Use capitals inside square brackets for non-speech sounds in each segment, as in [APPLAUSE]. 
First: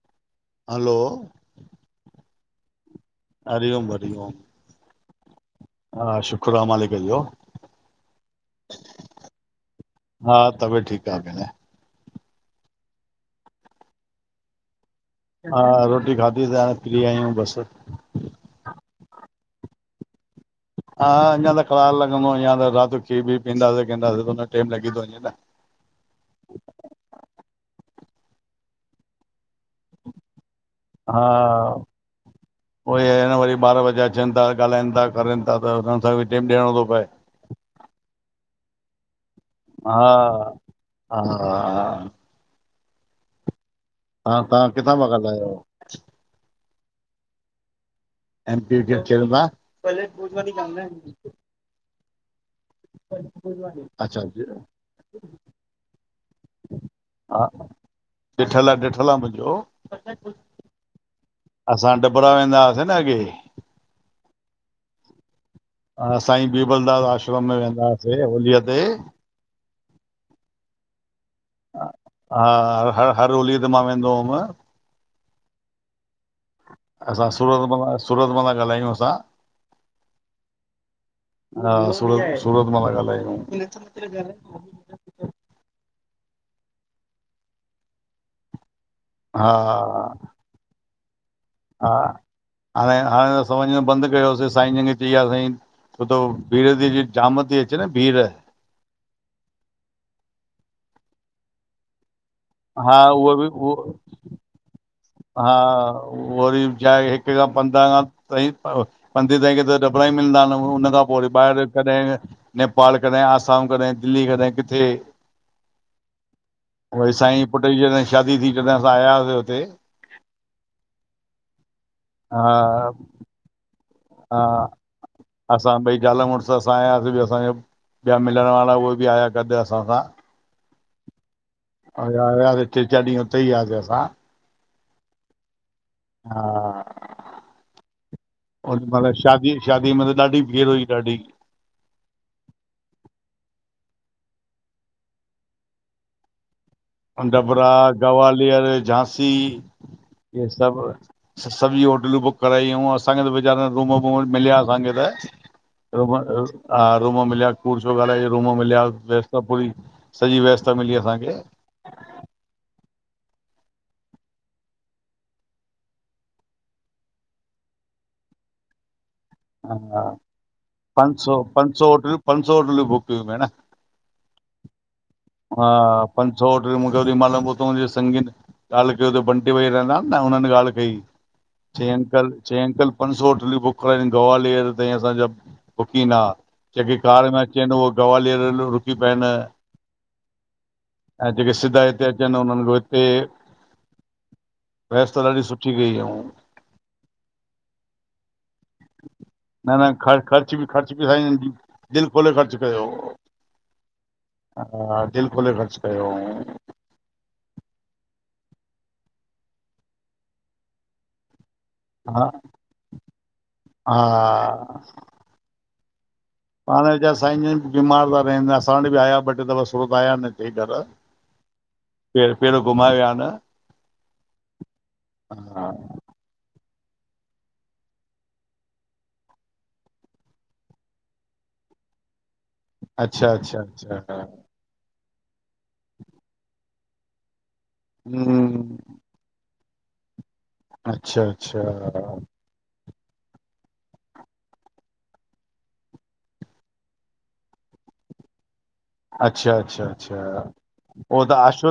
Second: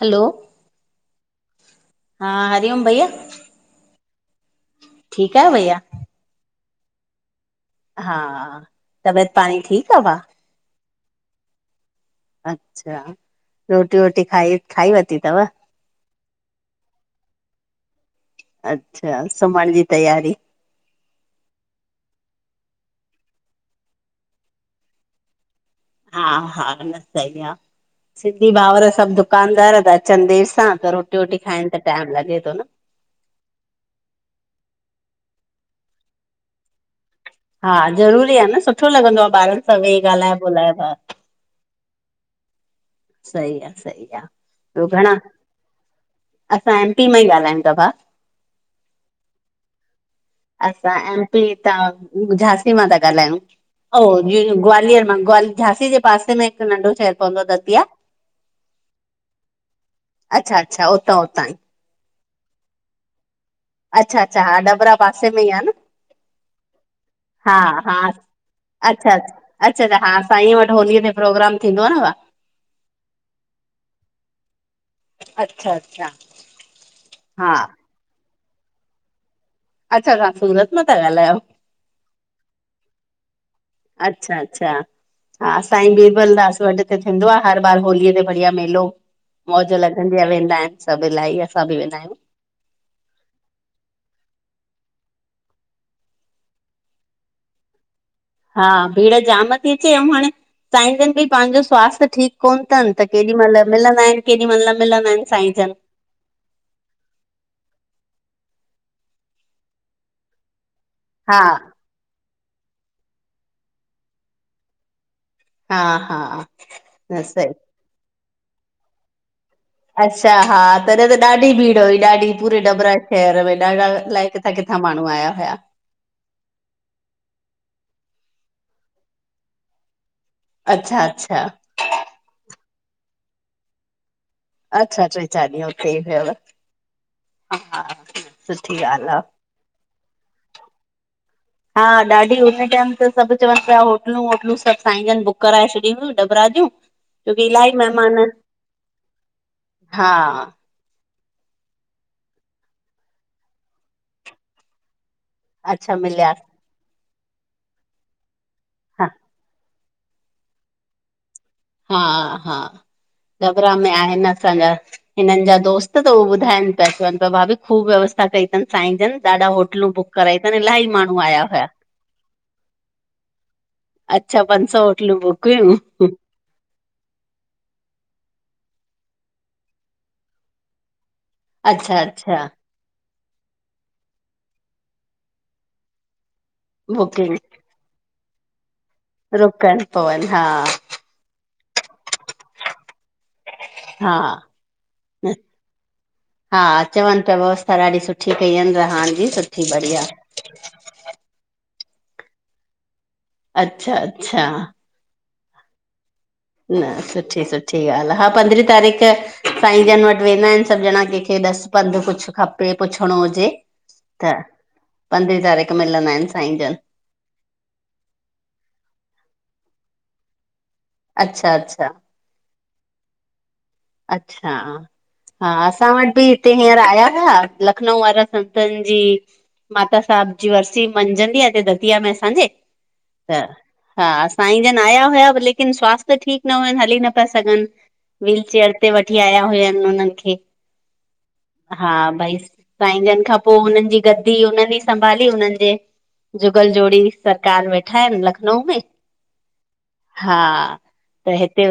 हलो hello हा हरिओम भईया। हरिओम हरि ओम। ठीकु आहियो भईया? हा शुकुरु आ मालिक जो। हा तबियत पाणी ठीकु आहे भाउ? हा तबियत ठीकु आहे भेणु। अच्छा, रोटी वोटी खाई खाई वर्ती? हा रोटी खाधी से, हाणे फ्री आईयूं बस। अच्छा सुम्हण जी तयारी? हा अञा त कलाक लॻंदो। अञा त राति जो खीर बीर पीअंदासीं कंदासी त हुन में टाइम लॻी थो वञे न। हा हा न सही आहे। सिंधी भाउर सभु दुकानदार था अचनि देरि सां त रोटी हा वोटी खाइनि त टाइम लॻे थो न। उहो ई आहे न वरी ॿार बच्चा अचनि था ॻाल्हाइनि था करनि था त हुननि सां टाइम ॾियणो थो पए। हा ज़रूरी आहे न सुठो लॻंदो आहे ॿारनि सां हा वेही ॻाल्हाए हा ॿोलाए। हा हा। सई आ, सई आ। तव्हां तव्हां ॿियो किथां था घणा ॻाल्हायो? असां एम पी मां ई ॻाल्हायूं था भाउ। M P wicket चिढ़दा। [UNINTELLIGIBLE] असां एम पी हितां झांसी मां ता ॻाल्हायूं। ओ अच्छा जी ग्वालियर मां, ग्वा झांसी जे पासे में हिक नंढो शहर हा पवंदो आ दतिया। ॾिठल आ, ॾिठल आ, मुंजो। अच्छा अच्छा उतां उतां ई असां डबरा वेंदा हुआसीं न अॻे। अच्छा, अच्छा, हा डबरा पासे में ई आ न। साईं बीरबलदास आश्रम में हा वेंदा हा हुआसीं होलीअ ते। अच्छा अच्छा अच्छा अछ हा साईंअ वट होलीअ में प्रोग्राम थींदो आ न उहा हा, हर हर होलीअ ते मां वेंदो हुम। अच्छा अच्छा, असां हा सूरत मां सूरत मां ता ॻाल्हायूं असां। अच्छा, तव्हां सूरत मां ता ॻाल्हायो। हा, सूरत सूरत मां ता ॻाल्हायूं। अच्छा अच्छा हा, सांईं बीरबलदास वट हिते थींदो आ, हर बार होलीअ ते बढ़िया मेलो। हा मौज लॻंदी आ, वेंदा आहिन सभ इलाही। असां बि हा, वेंदा आहियूं। हाणे हाणे असां वञण बंद कयोसीं साईं जेंखे चई विया साईं- छो त भीड़ ती अचे न, जाम ती अचे न भीड़। हा, भीड़ जाम ती अचे अऊं हाणे साईंजन बि पांजो स्वास्थ्य ठीक कोन तन हा त केॾी उहो बि मेहल उहो मिलंदा आहिन केॾी मल न मिलंदा आहिन। हा वरी छाहे हिक खां पंद्रहं खां तईं पंद्री तारीख ते त डबरा ई मिलंदा आहिन हुन खां पो पो वरी हा ॿाहिर कॾहिं नेपाल कॾहिं आसाम कॾहिं दिल्ली कॾहिं किथे। हा हा वरी न साईंअ सही पुट जी जॾहिं शादी थी जॾहिं असां आयासीं हुते। अच्छा हा, तॾहिं त ॾाढी भीड़ हुई ॾाढी पूरे हा डबरा शहर में ॾाढा अलाए हा, किथां किथां माण्हू आया हुया। असां ॿई ज़ाल मुड़ त असां आयासीं बि असांजा ॿिया मिलण वारा उहे बि आया ॻॾ असां सां। अच्छा, अच्छा वरी आयासीं ट्रे चार ॾींहं हुते ई हुयासीं असां। अच्छा, ट्रे चार ॾींहं उते ई हुयव, हा हा, हा, हा, सुठी ओॾी ॻाल महिल आ। शादी शादी में त ॾाढी भीड़ हुई ॾाढी। हा ॾाढी हुन टाइम त सभ चवन पिया, होटलूं वोटलूं सभ साईं जन बुक कराए छॾी हुयूं डबरा जूं। छोकी डबरा इलाही महिमान ग्वालियर झांसी हा इहे सभ सभी होटलूं बुक करायूं हुयूं असांखे त वेचारा रूम वूम मिलया असांखे त। अच्छा रूम मिलिया हा रूम मिलया कूड़ शो ॻाल्हायूं रूम मिलया वेस त पूरी सॼी व्यवस्था मिली असांखे। हा, हा डबरा में आहिन असांजा हिनन जा दोस्त त उह ॿुधाइन पिया चवन पिया भाभी ख़ूब व्यवस्था कई साईंजन ॾाढा होटलूं हा बुक कराई तन इलाही पंज माण्हू सौ आया हुया। पंज सौ होटलूं पंज सौ होटलूं बुक कयूं भेण अच्छा, पंज सौ होटलू बुक हुयूं हा, पंज सौ होटलूं मूंखे ओॾी मल हुतों जे संगीन ॻाल कयो, त बंटी वेही रहंदा न हुनन ॻाल कई चई अच्छा अंकल अच्छा चई अंकल पंज सौ होटलियूं बुक कराई तन, ग्वालियर ताईं असांजा बुकिंग आ जेकी कार बुकिंग में चेन हो गवालर रोकण पवन हा। ऐं जेके सिधा हिते अचनि उन्हनि खे हिते हा व्यवस्था ॾाढी सुठी कई हुयव हा अचवनि पिया व्यवस्था ॾाढी सुठी कई आहिन रहण जी सुठी न न बढ़िया ख़र्च बि ख़र्च बि साईं जन जी दिलि खोले ख़र्च कयो अच्छा अच्छा हा दिल खोले ख़र्च कयो न सुठी सुठी ॻाल्हि आहे हा पंद्रहीं तारीख़ साईं जन वटि वेंदा आहिन सभु ञणा कंहिंखे ॾसु पंधु हा कुझु खपे पुछणो हुजे त हा पंद्रहीं तारीख़ मिलंदा आहिन पाणे विचारा साईं जन बि बीमार था रहनि असां वटि बि आया ॿ टे दफ़ा सूरत आया न हिते घर अच्छा अच्छा पेर पेर घुमाए विया न अच्छा हा असां वटि बि हिते हींअर आया हुआ लखनऊ वारा संतनि जी माता साहिब जी वरसी पंजन ॾिहनि जी आहे हिते दतिया में असांजे अच्छा त अच्छा हा अच्छा अ साई जन आया हुया लेकिन स्वास्थ्य ठीकु न हुयुनि हली न पिया सघनि हा चेअर ते वठी आया हुयनि उननि खे अच्छा अच्छा हा भई साईं जनि खां पोइ हुननि जी गद्दी हुननि ई संभाली हुननि जे जुगल जोड़ी सरकार वेठा आहिन लखनऊ में अच्छा अच्छा अच्छा हा उहो त अश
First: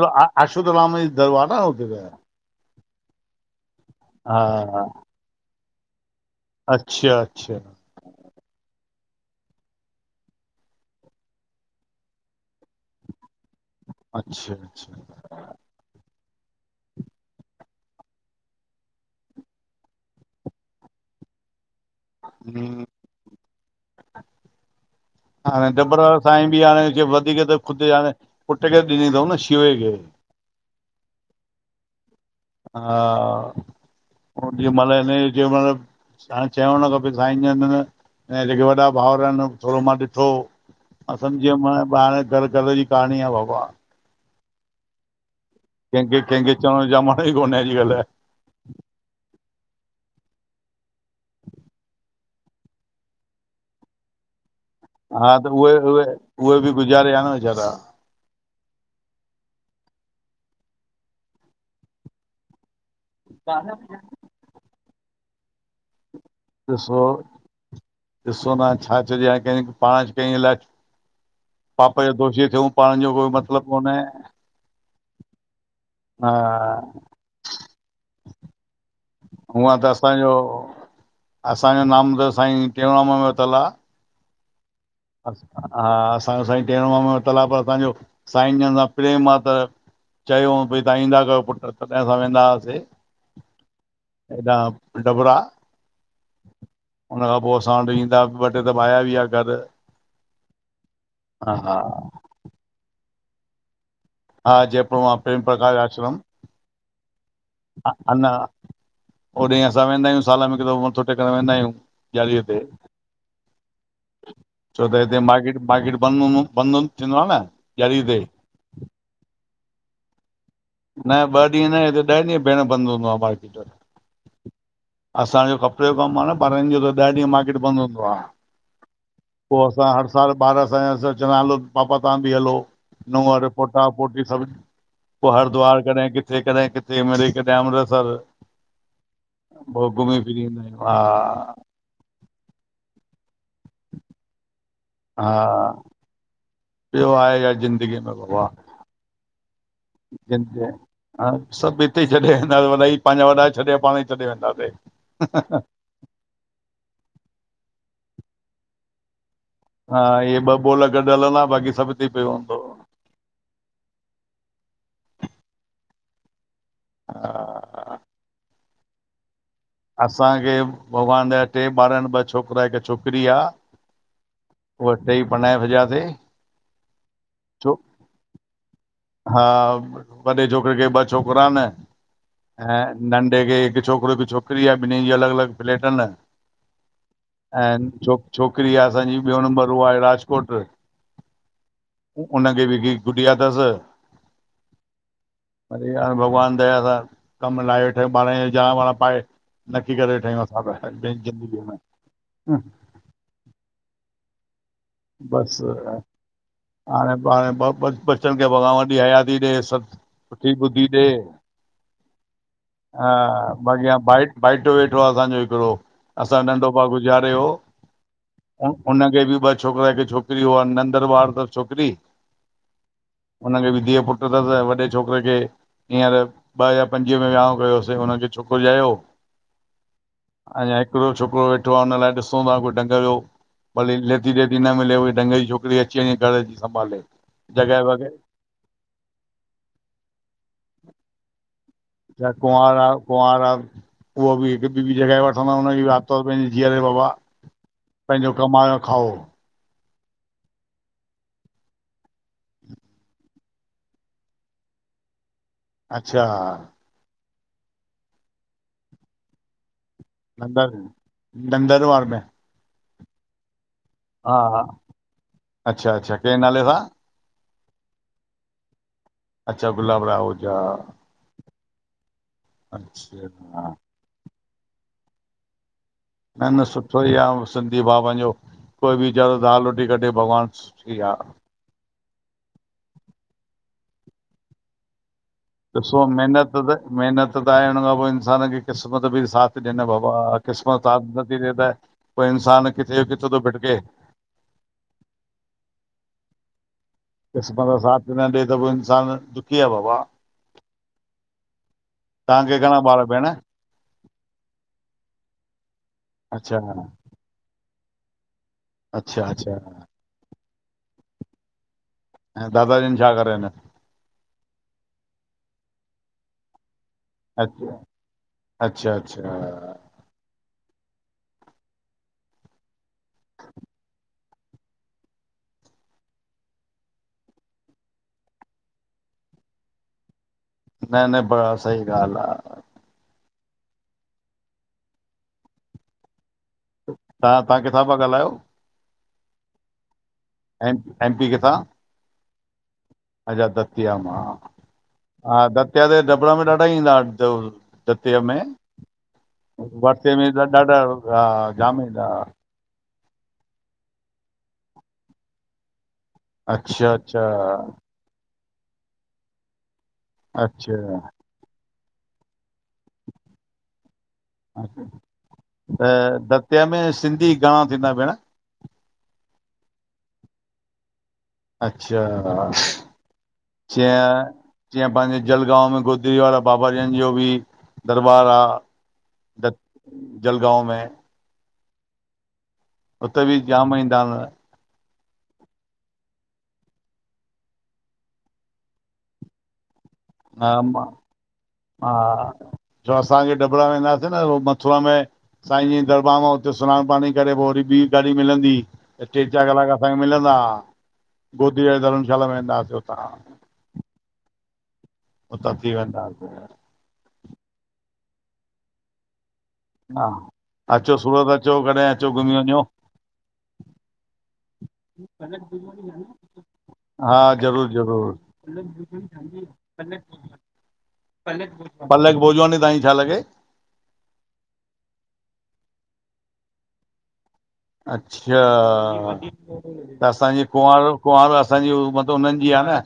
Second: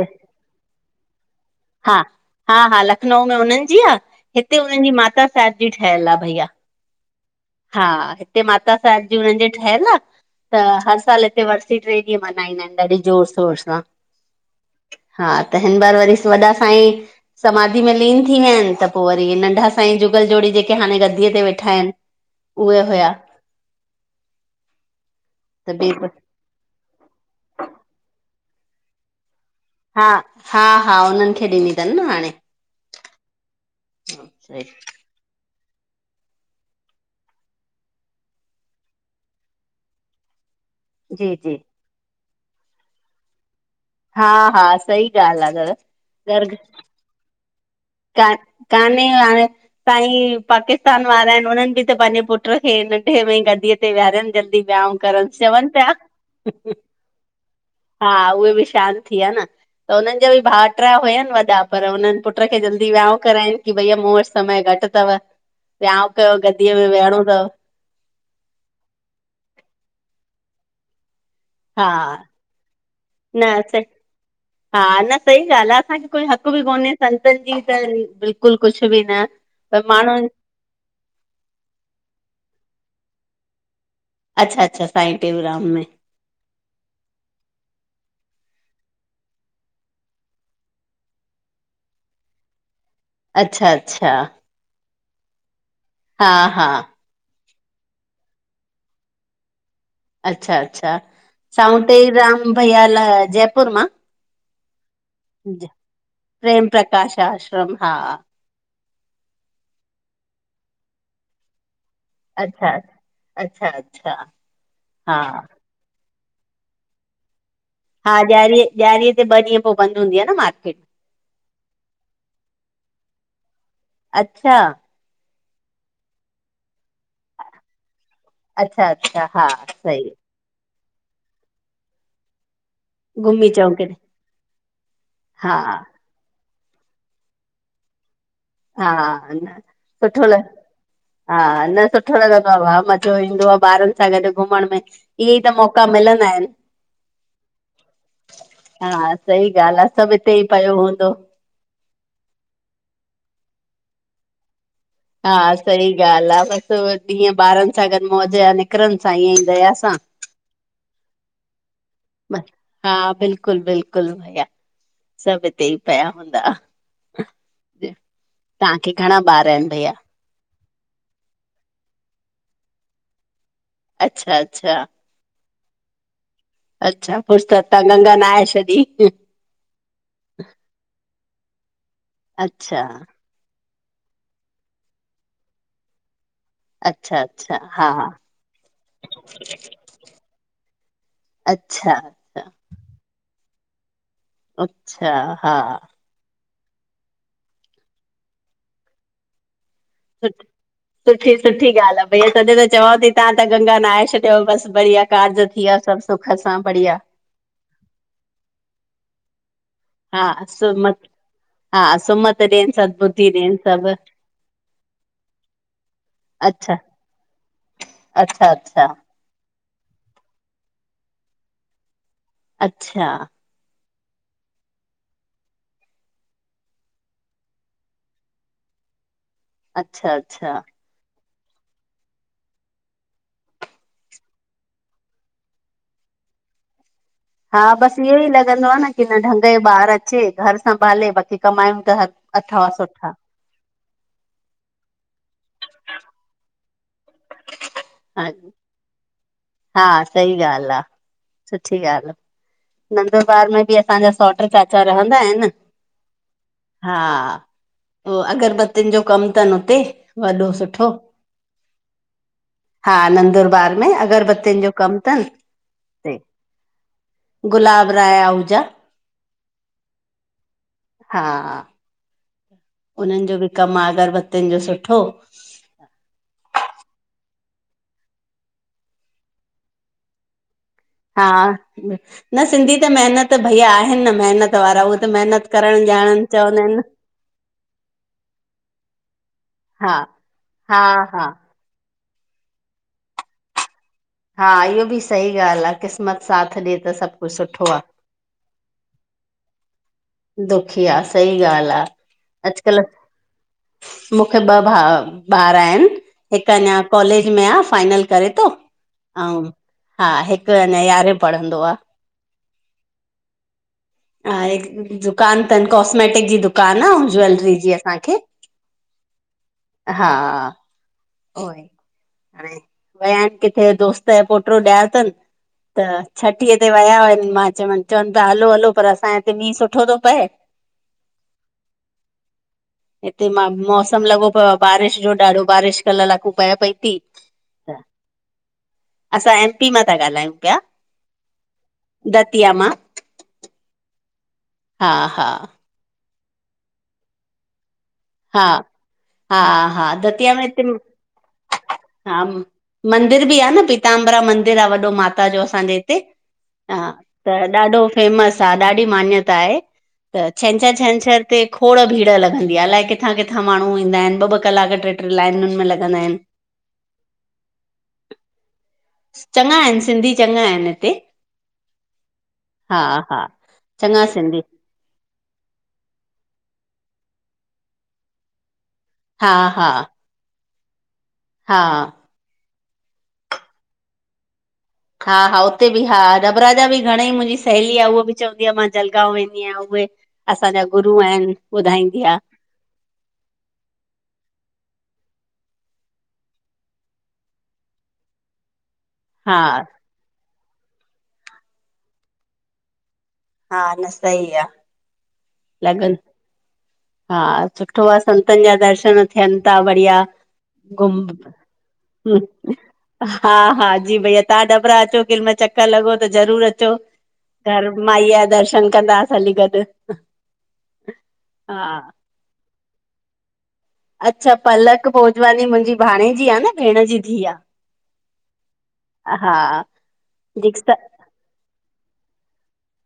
आसूदा राम जी दरवार आं न हुते हा त हा हा लखनऊ में हुननि जी आहे हा हिते हुननि जी माता साहिब जी ठहियलु आहे भईया अच्छा अच्छा हा हिते माता साहिब जी हुननि जी ठहियलु आहे त हर सालु हिते वरसी टे ॾींहं मल्हाईंदा आहिन ॾाढे जोर शोर सां अच्छा अच्छा हा त हिन बार वरी वॾा साईं समाधि में लीन थी विया आहिन त पोइ वरी नंढा साईं जुगल जोड़ी जेके हाणे गद्दीअ ते वेठा आहिन उहे हम्म, हुया हाणे त डबरा ॿिए साईं बि हाणे वधीक त ख़ुदि पुट खे ॾिनी अथऊ न शिवे खे हा हा हा हुनननि खे ॾिनी अथनि न हाणे हा सुनि जे मल इनही जो जेमल हाणे चवुणो न खपे साईं ज ऐं जेके वॾा भाउर आहिन थोरो मां ॾिठो मां जी सम्झी जी वयुम माना ॿाहिर घरु घर जी कहाणी आहे बाबा हा हा सही ॻाल्हि आहे दादा केंहिंखे केंहिंखे चवण जो जमानो ई कोन्हे अॼुकल क काने [UNINTELLIGIBLE] हाण साईं पाकिस्तान वारा आहिन उननि बि त पंहिंजे पुट खे नंढे में ही गद्दीअ ते विहारनि जल्दी विहाउं हा त उहे उहे उहे बि गुज़ारे वया न वेचारा हा उहे बि शांत थी वया न त हुननि जा बि भाट्रा हुयनि वॾा पर हुननि पुट खे जल्दी विहाउं कयनि कि भईया मूं वटि समय घटि अथव विहाउं कयो गद्दीअ में ॾिसो वेहणो अथव ॾिसो न छा चैंजे हाणे पाण कैंजे लाइ हा पाप जो दोशीअ थियूं पाण जो कोई न मतिलबु सही कोन्हे हा न सही ॻाल्हि आ, असांखे कोई हा हक़ बि कोन्हे संतनि जी त, बिल्कुलु बिल्कुल कुछु बि न, हूअं पर त माण्हुनि असांजो असांजो नाम त साईं, टेऊंराम यो वरितलु आ। अच्छा अच्छा, साईं टेऊंराम में। असांजो साईं टेऊंराम जो वरितल आ, पर असांजो साईं जनि सां प्रेम आ त चयो हूअऊं भई तां ईंदा कयो पुटु, तॾहिं असां वेंदा हासे। अच्छा अच्छा। हेॾा डबरा हा हा। हुनन खां पोइ असां वटि ईंदा हा, ॿ टे दफ़ा आया बि आ घर। अच्छा अच्छा, सावते राम भैया लाइ जयपुर मां। हा, जयपुर मां प्रेम प्रकाश आश्रम। पेम प्रकाश आश आ अञां होॾईं असां वेंदा आहियूं साल में हिकु दफ़ो मथो टेकण वेंदा आहियूं। चालीहें ते, अच्छा अच्छा अच्छा छो त हा हिते मार्केट, मार्केट [UNINTELLIGIBLE] बंधन थींदो आ न? ॾियारी हा, ते ॾियारीअ, ॾियारीअ ते ॿ ॾींहं पोइ बंदि हूंदी आ न मार्केट। न ॿ ॾींहं न, हित ॾह ॾींहं भेण बंद हूंदो आ मार्केट। अच्छा। असांजो कपिड़े जो कमु आ न ॿारनि जो त ॾह ॾींहं मार्केट बंद हूंदो आ। अच्छा अच्छा हा पोइ असां सही हर साल ॿार असांजा चंदा हलो पापा तां बि हलो। घुमी नूंहरु अचऊं किॾे पोटा पोटीयूं सभु पोइ हा हरिद्वार कॾहिं किथे कॾहिं किथे मिड़ई कॾहिं अमृतसर हा हा, पोइ घुमी सुठो ल फिरी ईंदा आहियूं हा न सुठ [UNINTELLIGIBLE] मज़ो ईंदो आहे ॿारनि सां गॾु घुमण में ईअ ई त मौका मिलंदा इनि। ॿियो आहे छा ज़िंदगीअ में बाबा। हा सही ॻाल्हि आ, सभु हिते ई ज़िंदगी पियो हूंदो। हा सभु हिते छॾे वेंदासीं वॾा ई पंहिंजा वॾा छॾे पाण ई छॾे वेंदासे। हा, सही ॻाल्हि आ, बसि ॾींहं ॿारनि सां गॾु मौज या निकिरनि सांईअ जी दया। सां हा, इहे ॿ बोल गॾु हलंदा बाक़ी सभु हिते पियो बसि। हूंदो। हा बिल्कुलु बिल्कुलु, भैया, सभु हिते ई पया हूंदा। हा तांखे घणा ॿार इनि भैया? असांखे भॻवान जा टे ॿार इनि ॿ छोकिरा हिक छोकिरी आ। अच्छा अच्छा। टई परिनाए छॾियासे। अच्छा, फिर त तां गंगा नहाए छॾी। हा वॾे छोकिरे खे ॿ छोकिरा इन ऐं अच्छा नंढ नंढे खे हिकु छोकिरो हिक छोकिरी आ ॿिनहिनि जी अलॻि अलॻि फ्लेट इन। अच्छा अच्छा। ऐं हा छोक छोकिरी आ असांजी ॿियों नंबर उहा आहे राजकोट। अच्छा। अच्छा उनखे बि हिकिड़ी गुॾिया तसि। अच्छा, हा। भॻवान दया सां कमु लाहे वेठा आयूं ॿार जो जाणा ॿणां पाए। नकी करे सु, वेठा आहियूं असां पंहिंजी सुठी ज़िंदगीअ सुठी ॻाल्हि आ, भईया तॾी त में चवांव ती तहां त गंगा नहाए छॾियव बसि बढ़िया। कारज थी बसि विया सभ सुख सां बढ़िया। हाणे ॿ बचन खे भॻवान वॾी हयाती ॾे सब हा सुठी ॿुधी सुमत ॾे। हा सुमत ॾियनि सदबुद्धि हा, ॾियनि बाक़ी सभु हाण भट भाइटो वेठो आ असांजो हिकड़ो। असांजो नंढो अच्छा, भाउ गुज़ारे वियो, अच्छा, अच्छा, हुनखे बि बच छोकरा के छोकरी हुन नंदर ॿार तस छोकरी। अच्छा उनखे बि धीअ पुट तस, ऐं वॾे छोकरे खे हींअर ॿ हज़ार पंजवीह में विहाउं कयोसीं हुनन खे छोकरो ॼायो। अच्छा, अच्छा हिकड़ो छोकरो वेठो आ हुन लाइ ॾिसूंता कोई ढंग जो भली ॾेती लेती न मिले उअई ढंग जी छोकरी अची वञे घर अची संभाले। हा, जॻहि बस वॻहि इयो ई लॻंदो आ न की न ढंग जो ॿार अचे घर संभाले बाक़ी कमायूं त हर चाहे अथव कुंवारा सुठा कुंवारा उहा बि हिक ॿी बि जॻह वठंदा आऊं हुन जी बी आरितवर पैंजी जीअरे बाबा। हा पैंजो कमायो खाओ। हा सही ॻाल आ, सुठी ॻाल आ। नंदबार में बि असांजा सौट्र चाचा रहंदा आहिन। अच्छा हा, पो अगरबत्तीन जो कम तन हुते। वॾो नंदर सुठो नंदर वार में? हा, नंदुरबार में हा अगरबत्तिन हा जो कम तन। अच्छा अच्छा कंहिं नाले सां गुलाब राय आहूजा। अच्छा, गुलाब राहुजा। हा, अच्छा उनन जो बि हा कम आ, अगरबत्तियुन जो सुठो। न, न सुठो ई आ सिंधी भाउ पैंजो कोई बी विचारो दाल रोटी कढे भॻवान हा, न सिंधी त मेहनत भईया आहिन न मेहनत वारा उह त मेहनत ॾिसो, मेहनत त मेहनत त आए उन खां पो इंसान खे क़िस्मत बि साथ ॾे न हा बाबा। हा क़िस्मत साथ हा नथी ॾे त पो इंसान किथे जो किथे तो भिटके। हा इहो बि सही ॻाल आ क़िस्मत साथ ॾे त सभ क़िस्मत साथ न ॾे त पो इंसान दुखी आ बाबा। दुखी आ, सही ॻाल आ तव्हांखे घणा अॼकल ॿार भेण मुखे ॿ भा ॿार आहिन हिक अच्छा अञा कॉलेज में आ फाइनल करे तो, अच्छा अऊं अच्छा हा हिक अञा यारहें पढ़ंदो आ। ऐं दादाजन छा करन? हिक दुकान तन, कॉस्मेटिक जी दुकान आ। अच्छा, अच्छा, अच्छा हा उओ ई हाणे विया आहिन किथे दोस्त जो पोट्रो ॼायो तन। त छठी ते विया हुन मां चवन चवन ता हलो हलो पर असांजे हिते मींहुं सुठो तो पए। न न बड़ा सही ॻाल आ। हिते मां मौसम लॻो पियो आ बारिश जो, ॾाढो बारिश कल लाकूं पए पई। थी तव्हां तव्हां त किथां पिया ॻाल्हायो? असां एम पी मां ता ॻालायूं पिया। एम एम पी किथां? दतिीअ मां अच्छा दतिया मां हा दतिया ते दबणा में ॾाढा ईंदा आहिन दबणू सतीअ में हा हा हा वरसी में दतिया त हिते ॾाढा हा जाम ईंदा हा मंदिर बि आह न पीताम्बरा मंदिर आ वॾो माता जो असांजे हिते हा अच्छा अच्छा त ॾाढो फेमस आहे ॾाढी मान्यता आहे त छंछरु अच्छा छंछरु ते खोड़ भीड़ लॻंदी आहे अलाए किथां किथां माण्हू ईंदा आहिनि ॿ ॿ कलाक ट्रे ट्रे लाइनुनि में लॻंदा आहिनि तंहिंमें सिंधी घणा थींदा भेण? चङा आहिनि सिंधी चङा आहिनि हिते अच्छा हा हा च चङा सिंधी जीअं पंहिंजे जलगांव में गोदरी वारा बाबा जन जो बि दरबार आह। हा द्त हा जलगांव में हा उते बि जाम ईंदा आहिनि हा हा उते बि हा नबराजा बि घणेई मुंहिंजी सहेली आह उहा बि चवंदी आहे मां जलगांव वेंदी आहियां उहे हा असांजा गुररु आहिनि ॿुधाईंदी आह चो असांखे दॿणा वेंदासीं न मथुरा में साईं जी दरबार मां उते सनानु पाणी करे पोइ वरी ॿी गाॾी मिलंदी ई टे हा चारि कलाक असांखे मिलंदा आ गोदीअ धर्मशाला में वेंदासीं हुतां हा न सईी आहे उतां थी लॻनि वेंदासि हा सुठो आहे संतनि जा दर्शन थियनि ता बढ़िया हा अचो घुम सूरत अचो कॾहिं अचो घुमी वञो हा हा जी भईया तव्हां डबरा अचो कॾहिमाल चकर लॻो त ज़रूरु अचो हा ज़रूरु घर माईअ जा दर्शन कंदासीं हली ज़रूरु गॾु पलक, हा पलक भोजवानी ताईं छा लॻे? अच्छा पलक भोजवानी मुंहिंजी भाणे जी आहे न भेण जी धीउ आहे अच्छा हा त असांजी दीक्षा कुंवारो कुआर असाजी मतिलब उन्हन जी आ न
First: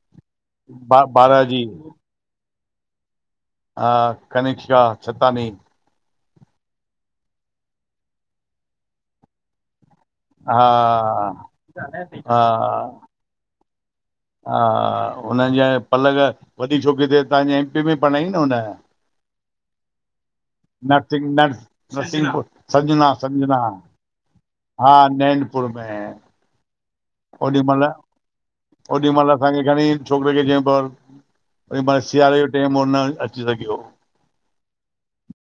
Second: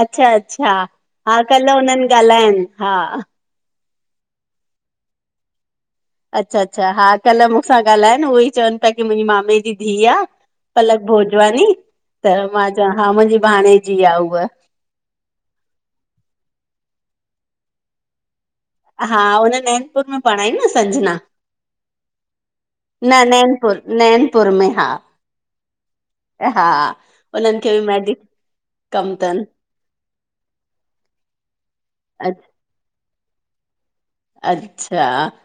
अच्छा अच्छा बा हा बाराजी कल्ह हुनन ॻाल्हाइन हा हा कनिक्शा छततानी। अच्छा अच्छा हा कल्ह मूसां ॻाल्हाइन उहो ई चवन पया की मुहिजें मामे जी धीउ आ हा पलक भोजवानी त मां चवां हा मुहिंजी भाणेजी आ उव हा हुनन जाए पलक वॾी छोकरी त तव्हांजे एमपी मे पढ़ई न हुन? हा हुन नैनपुर मे पंढ़ाईं न संजना नर्सिंग नर्स नरसिंहपुर संजना न संजना नैनपुर नैनपुर मे हा नैनपुर में हा हुन्हन ओॾी खे बि महिल मैडी ओॾी महल असांखे घणईं छोकरे खे चयई पढ ओ महल अ- सियारे जो टेम हो न अची सघियो अच्छा